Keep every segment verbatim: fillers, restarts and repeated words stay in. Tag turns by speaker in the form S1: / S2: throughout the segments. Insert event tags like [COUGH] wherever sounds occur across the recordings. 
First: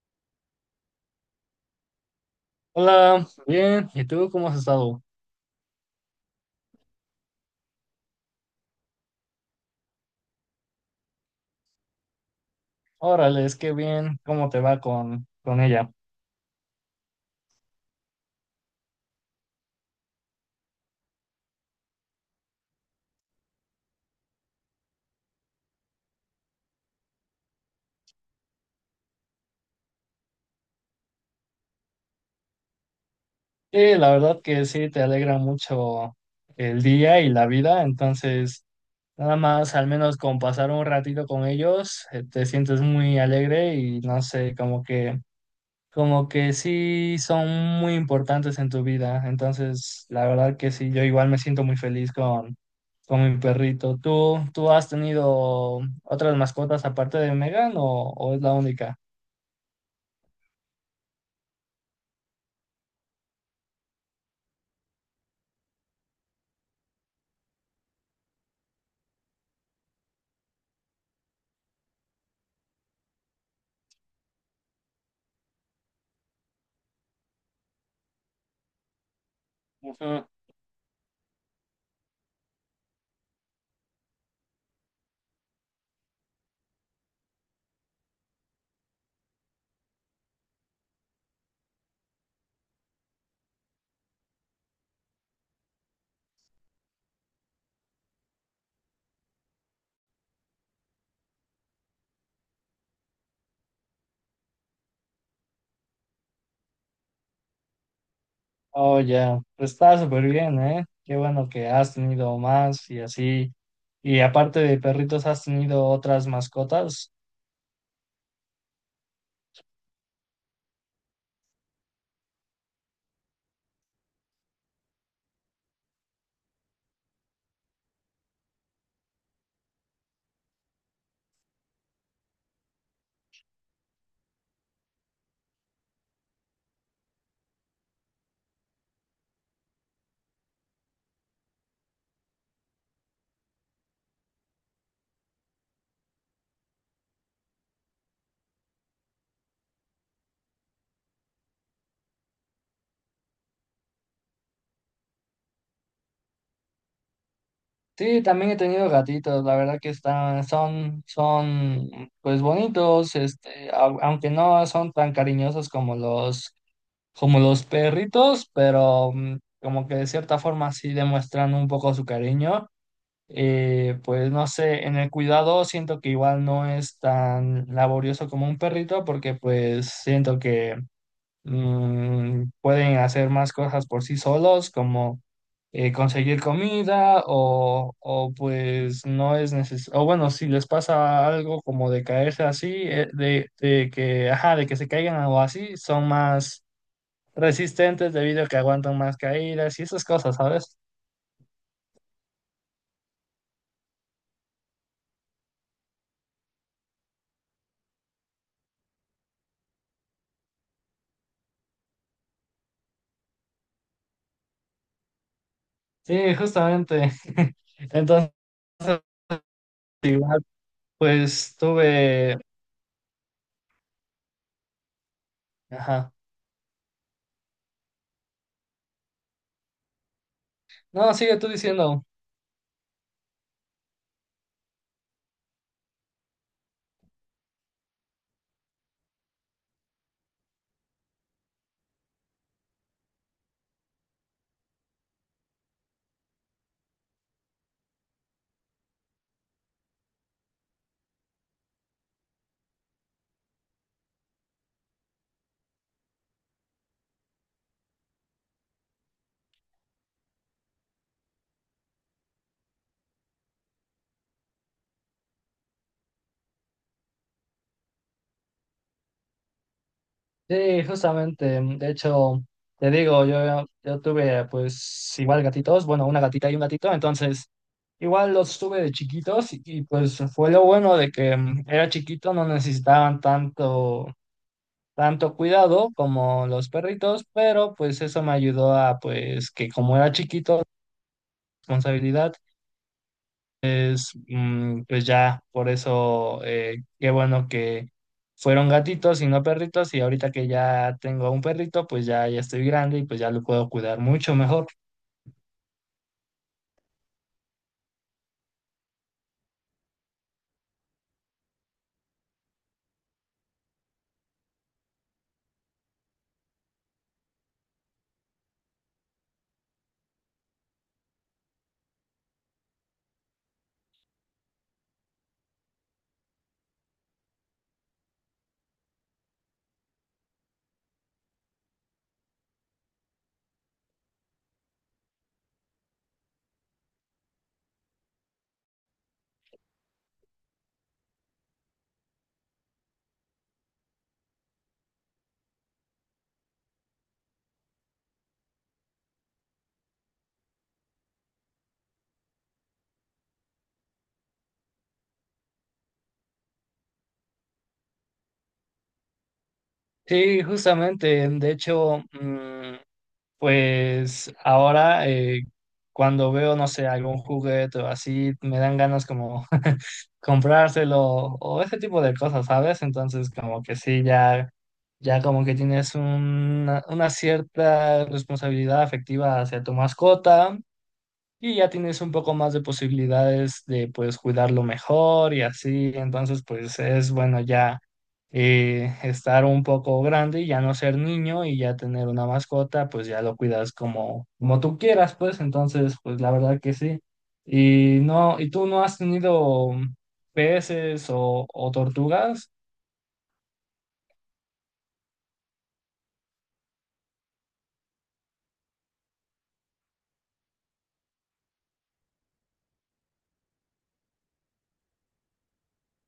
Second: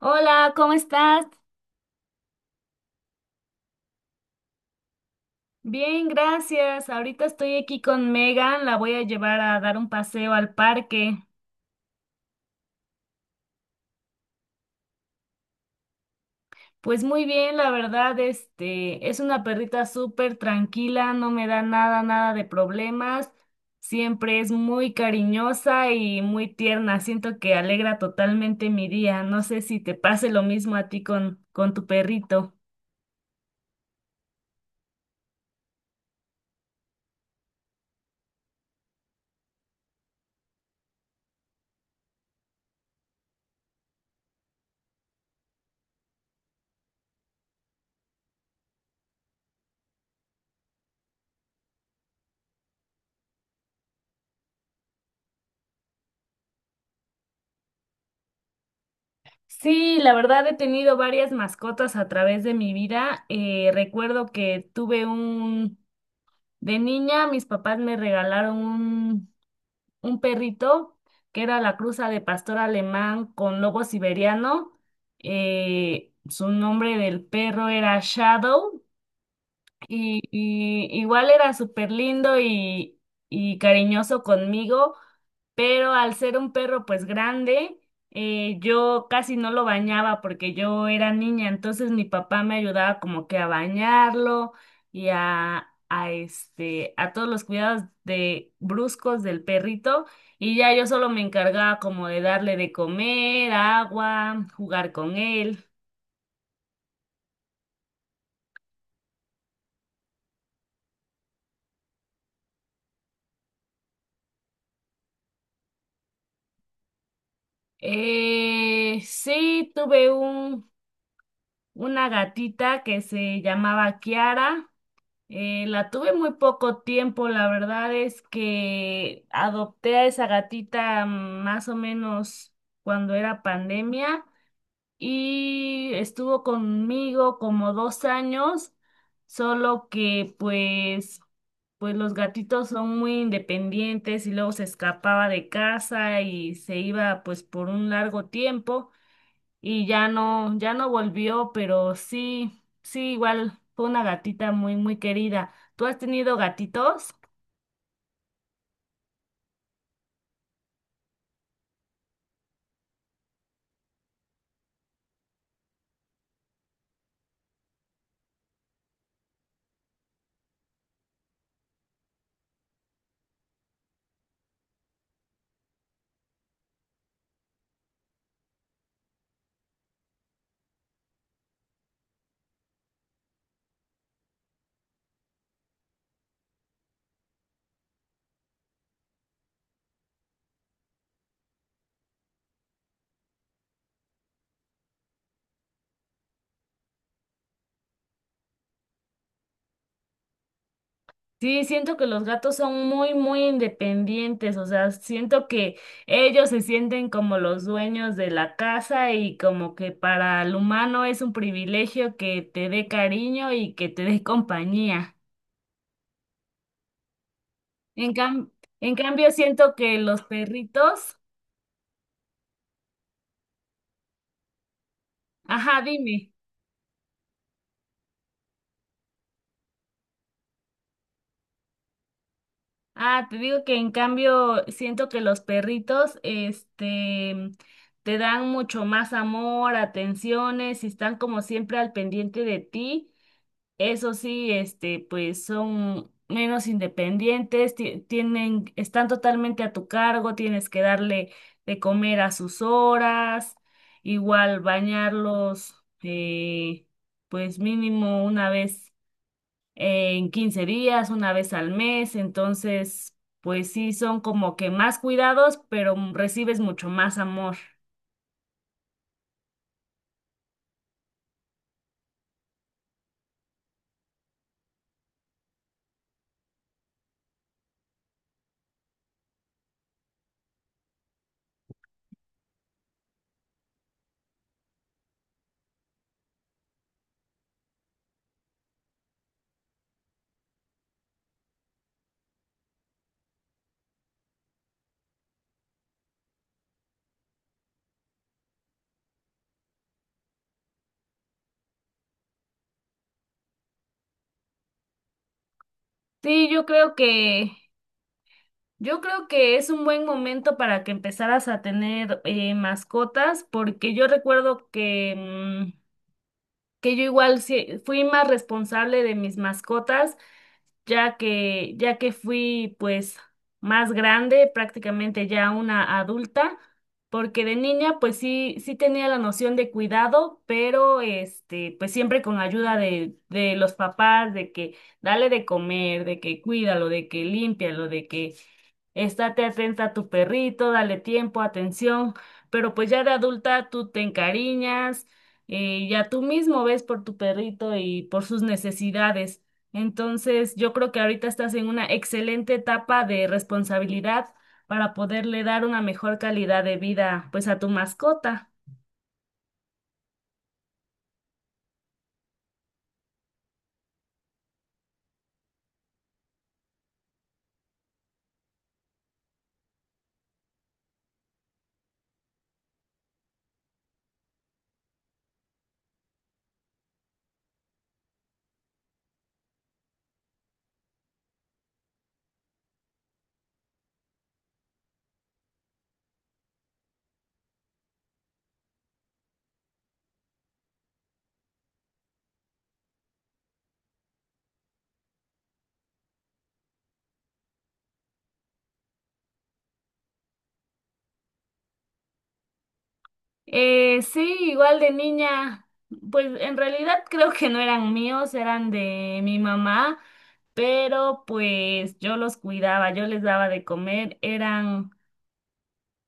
S1: Hola, ¿cómo estás?
S2: Hola, bien. ¿Y tú cómo has estado?
S1: Bien, gracias. Ahorita estoy aquí con Megan, la voy a llevar a dar un paseo al parque.
S2: Órale, es que bien, ¿cómo te va con, con ella?
S1: Pues muy bien, la verdad, este, es una perrita súper tranquila, no me da nada, nada de problemas. Siempre es muy cariñosa y muy tierna. Siento que alegra totalmente mi día. No sé si te pase lo mismo a ti con, con tu perrito.
S2: Y la verdad que sí, te alegra mucho el día y la vida, entonces nada más, al menos con pasar un ratito con ellos, eh, te sientes muy alegre y no sé, como que como que sí son muy importantes en tu vida. Entonces, la verdad que sí, yo igual me siento muy feliz con, con mi perrito. ¿Tú, tú has tenido otras mascotas aparte de Megan o, o es la única?
S1: Sí, la verdad he tenido varias mascotas a través de mi vida. Eh, recuerdo que tuve un De niña, mis papás me regalaron un, un perrito que era la cruza de pastor alemán con lobo siberiano. Eh, su nombre del perro era Shadow y,
S2: Ujú.
S1: y igual era súper lindo y, y cariñoso conmigo, pero al ser un perro pues grande, eh, yo casi no lo bañaba porque yo era niña, entonces mi papá me ayudaba como que a bañarlo y a, a este, a todos los cuidados de bruscos del perrito y ya yo solo me encargaba como de darle de comer, agua, jugar con él.
S2: Oh, ya, pues está súper bien, ¿eh? Qué bueno que has tenido más y así. Y aparte de perritos, ¿has tenido otras mascotas?
S1: Eh, sí, tuve un, una gatita que se llamaba Kiara. Eh, la tuve muy poco tiempo, la verdad es que adopté a esa gatita mm, más o menos cuando era pandemia y estuvo conmigo como dos años, solo que pues, pues los gatitos son muy independientes y luego se escapaba de casa y se iba pues por un largo tiempo y ya no, ya no volvió, pero sí, sí, igual fue una gatita muy, muy querida. ¿Tú has tenido gatitos?
S2: Sí, también he tenido gatitos, la verdad que están, son, son, pues bonitos, este, au- aunque no son tan cariñosos como los, como los perritos, pero mm, como que de cierta forma sí demuestran un poco su cariño. Eh, pues no sé, en el cuidado siento que igual no es tan laborioso como un perrito, porque pues siento que mm, pueden hacer más cosas por sí solos, como eh, conseguir comida o, o pues no es necesario, o bueno, si les pasa algo como de caerse así, eh, de, de que, ajá, de que se caigan o así, son más resistentes debido a que aguantan más caídas y esas cosas, ¿sabes?
S1: Sí, siento que los gatos son muy, muy independientes, o sea, siento que ellos se sienten como los dueños de la casa y como que para el humano es un privilegio que te dé cariño y que te dé compañía.
S2: Sí, justamente. [LAUGHS]
S1: En
S2: Entonces,
S1: cam- en cambio, siento que los
S2: igual,
S1: perritos,
S2: pues tuve,
S1: ajá,
S2: ajá.
S1: dime.
S2: No, sigue tú diciendo.
S1: Ah, te digo que en cambio siento que los perritos, este, te dan mucho más amor, atenciones y están como siempre al pendiente de ti. Eso sí, este, pues son menos independientes, ti- tienen, están totalmente a tu cargo, tienes que darle de comer a sus horas, igual bañarlos, eh, pues mínimo una vez en quince días, una vez al mes, entonces, pues sí, son como que más cuidados, pero m- recibes mucho más amor.
S2: Sí, justamente. mm, De hecho, te digo, yo, yo tuve pues igual gatitos, bueno, una gatita y un gatito, entonces igual los tuve de chiquitos y, y, pues fue lo bueno de que mm, era chiquito, no necesitaban tanto, tanto cuidado como los perritos, pero pues eso me ayudó a pues que como era chiquito, responsabilidad, mm, pues ya, por eso, eh, qué bueno que fueron gatitos y no perritos, y ahorita que ya tengo un perrito, pues ya, ya estoy grande y pues ya lo puedo cuidar mucho mejor.
S1: Sí, yo creo que, yo creo que es un buen momento para que empezaras a tener eh, mascotas, porque yo recuerdo que, mm, que yo igual sí- fui más responsable de mis mascotas ya que, ya que fui pues más grande, prácticamente ya una adulta, porque de niña pues sí, sí tenía la noción de cuidado, pero este, pues siempre con ayuda de, de los papás, de que dale de comer, de que cuídalo, de que límpialo, de que estate atenta a tu perrito, dale tiempo, atención, pero pues ya de adulta tú te encariñas, eh, ya tú mismo ves por tu perrito y por sus necesidades. Entonces, yo creo que ahorita estás en una excelente etapa de responsabilidad para poderle dar una mejor calidad de vida pues a tu mascota.
S2: Sí, justamente, de hecho, mm, pues ahora, eh, cuando veo, no sé, algún juguete o así, me dan ganas como [LAUGHS] comprárselo o ese tipo de cosas, ¿sabes? Entonces como que sí, ya, ya como que tienes una, una cierta responsabilidad afectiva hacia tu mascota y ya tienes un poco más de posibilidades de pues cuidarlo mejor y así, entonces pues es bueno ya, eh, estar un poco grande y ya no ser niño y ya tener una mascota, pues ya lo cuidas como, como tú quieras, pues entonces pues la verdad que sí. Y no, ¿y tú no has tenido peces o, o tortugas?
S1: Eh, sí, igual de niña, pues en realidad creo que no eran míos, eran de mi mamá, pero pues yo los cuidaba, yo les daba de comer, eran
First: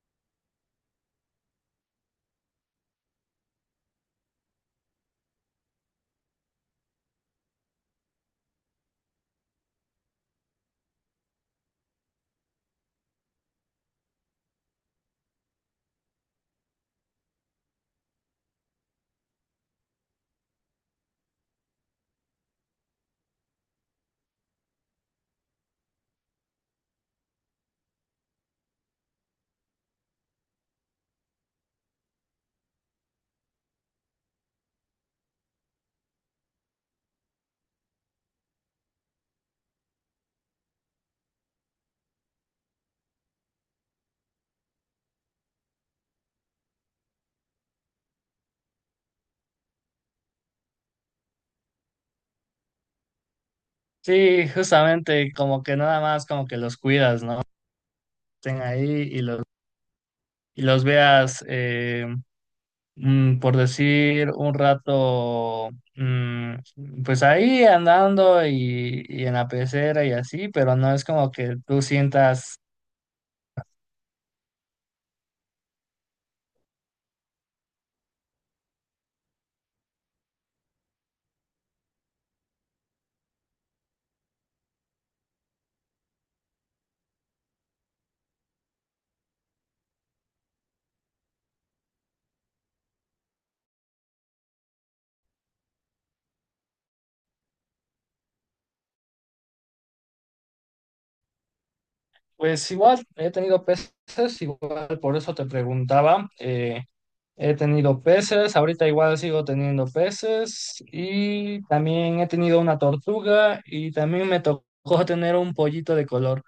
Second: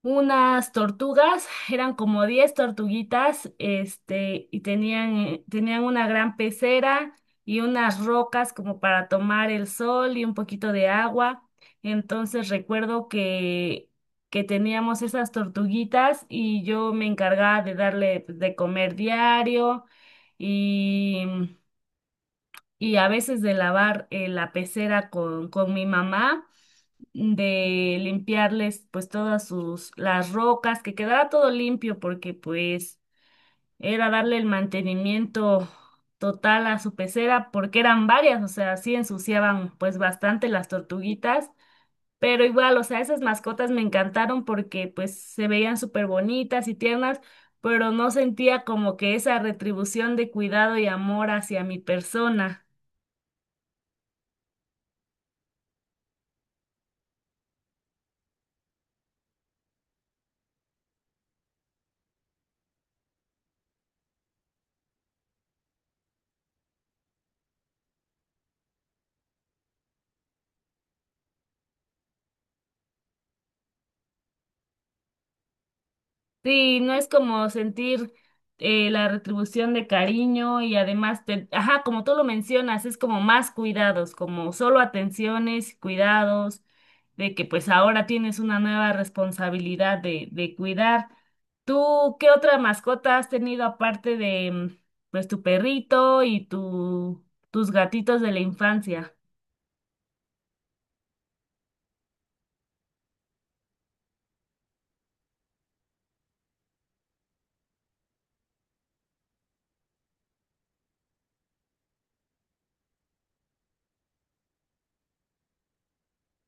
S1: unas tortugas, eran como diez tortuguitas, este, y tenían, eh, tenían una gran pecera y unas rocas como para tomar el sol y un poquito de agua. Entonces recuerdo que, que teníamos esas tortuguitas y yo me encargaba de darle pues, de comer diario y, y a veces de lavar eh, la pecera con, con mi mamá de limpiarles pues todas sus las rocas, que quedara todo limpio porque pues era darle el mantenimiento total a su pecera porque eran varias, o sea, sí ensuciaban pues bastante las tortuguitas, pero igual, o sea, esas mascotas me encantaron porque pues se veían súper bonitas y tiernas, pero no sentía como que esa retribución de cuidado y amor hacia mi persona.
S2: Sí, justamente como que nada más como que los cuidas, ¿no? Estén ahí y los, y los veas. Eh, mm, por decir un rato, mm, pues ahí andando y, y en la pecera y así, pero no es como que tú sientas,
S1: Sí, no es como sentir eh, la retribución de cariño y además, te, ajá, como tú lo mencionas, es como más cuidados, como solo atenciones, cuidados, de que pues ahora tienes una nueva responsabilidad de, de cuidar. ¿Tú qué otra mascota has tenido aparte de mm, pues tu perrito y tu, tus gatitos de la infancia?
S2: pues igual he tenido peces, igual por eso te preguntaba, eh, he tenido peces, ahorita igual sigo teniendo peces y también he tenido una tortuga y también me tocó [LAUGHS] tener un pollito de color.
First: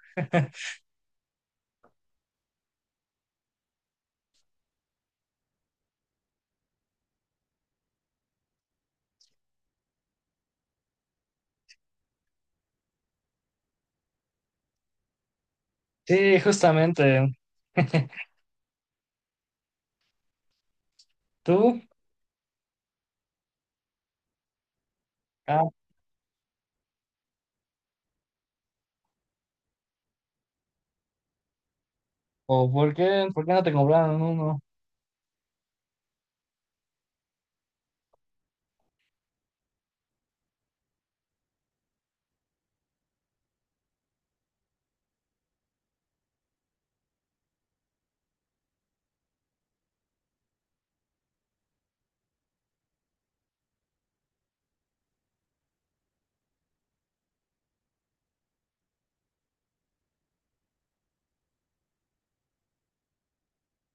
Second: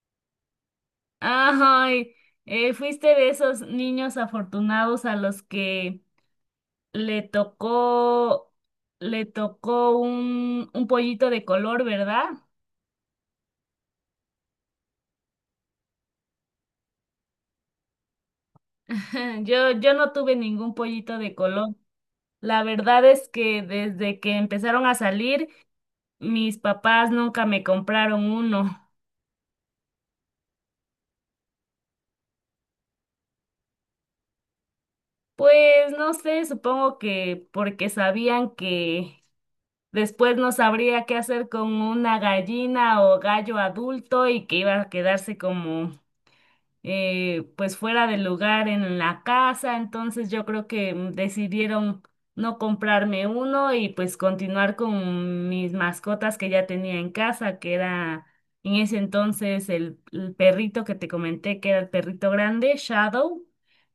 S1: Ay, eh, fuiste de esos niños afortunados a los que le tocó, le tocó un, un pollito de color, ¿verdad?
S2: Sí, justamente. [LAUGHS]
S1: [LAUGHS] Yo, yo no tuve ningún pollito de color.
S2: ¿Tú?
S1: La verdad es que desde que empezaron a salir,
S2: Ah,
S1: mis papás nunca me compraron uno.
S2: ¿o por qué, por qué no te compraron uno?
S1: Pues no sé, supongo que porque sabían que después no sabría qué hacer con una gallina o gallo adulto y que iba a quedarse como eh, pues fuera del lugar en la casa, entonces yo creo que mm, decidieron no comprarme uno y pues continuar con mis mascotas que ya tenía en casa, que era en ese entonces el, el perrito que te comenté, que era el perrito grande, Shadow.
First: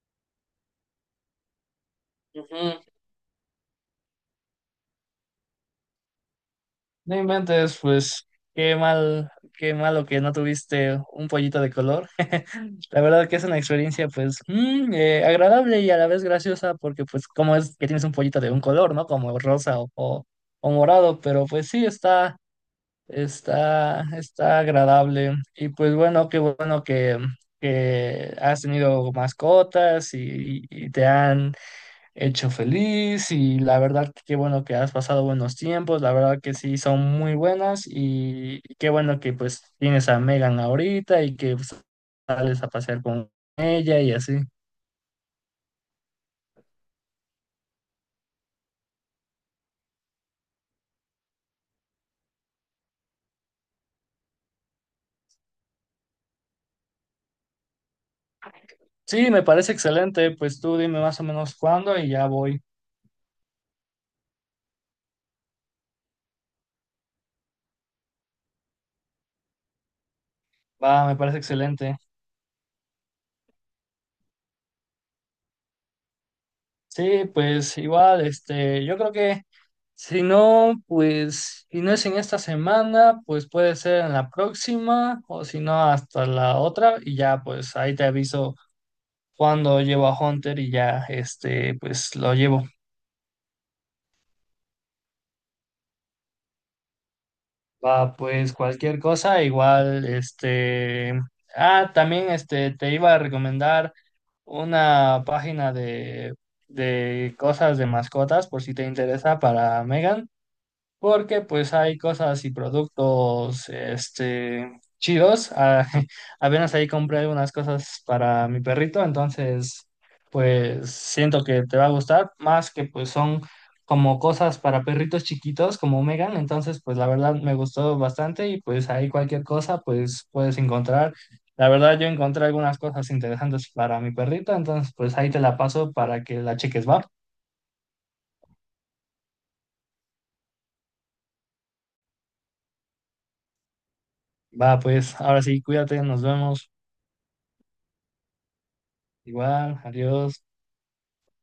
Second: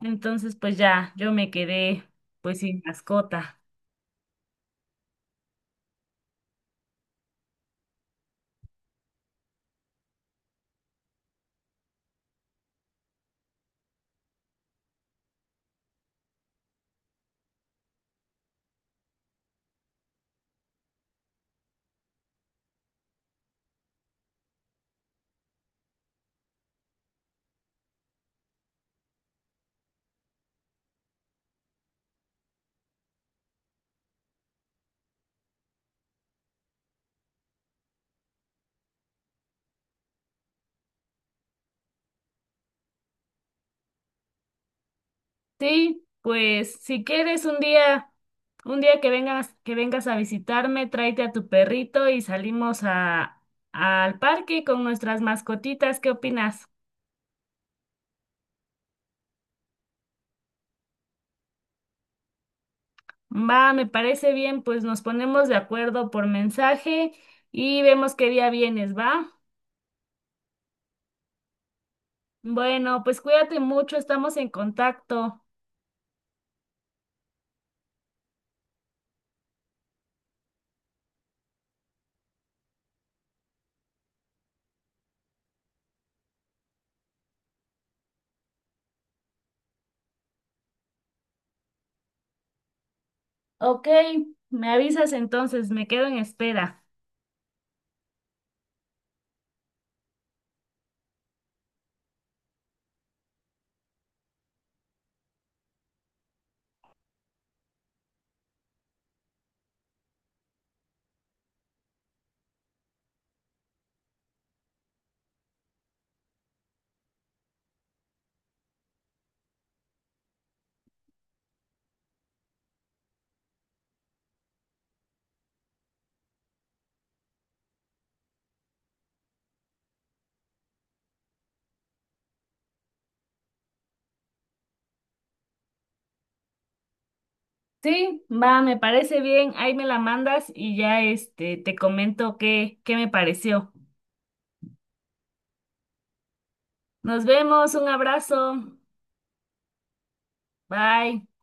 S1: Entonces pues ya yo me quedé pues
S2: Ujú.
S1: sin mascota.
S2: No inventes, pues qué mal, qué malo que no tuviste un pollito de color. [LAUGHS] La verdad que es una experiencia pues mm, eh, agradable y a la vez graciosa porque pues cómo es que tienes un pollito de un color, ¿no? Como rosa o, o, o morado, pero pues sí está, está, está agradable. Y pues bueno, qué bueno que, que has tenido mascotas y, y te han hecho feliz y la verdad que qué bueno que has pasado buenos tiempos, la verdad que sí son muy buenas y qué bueno que pues tienes a Megan ahorita y que pues, sales a pasear con ella y así.
S1: Sí, pues si quieres un día, un día que vengas, que vengas a visitarme, tráete a tu perrito y salimos a, al parque con nuestras mascotitas. ¿Qué opinas?
S2: Sí, me parece excelente, pues tú dime más o menos cuándo y ya voy.
S1: Va, me parece bien, pues nos ponemos de acuerdo por mensaje y vemos qué día vienes, ¿va?
S2: Va, me parece excelente.
S1: Bueno, pues cuídate mucho, estamos en contacto.
S2: Sí, pues igual, este, yo creo que si no, pues si no es en esta semana, pues puede ser en la próxima o si no hasta la otra y ya pues ahí te aviso cuando llevo a Hunter y ya, este, pues lo llevo.
S1: Ok, me avisas entonces, me quedo en espera.
S2: Va, pues cualquier cosa, igual, este, ah, también, este, te iba a recomendar una página de, de cosas de mascotas, por si te interesa para Megan. Porque pues hay cosas y productos este chidos. Ah, [LAUGHS] apenas ahí compré unas cosas para mi perrito, entonces pues siento que te va a gustar, más que pues son como cosas para perritos chiquitos como Megan, entonces pues la verdad me gustó bastante y pues ahí cualquier cosa pues puedes encontrar. La verdad yo encontré algunas cosas interesantes para mi perrito, entonces pues ahí te la paso para que la cheques, va.
S1: Sí, va, me parece bien. Ahí me la mandas y ya este te comento qué, qué me pareció.
S2: Va, pues ahora sí, cuídate, nos vemos.
S1: Nos vemos, un abrazo.
S2: Igual, adiós.
S1: Bye.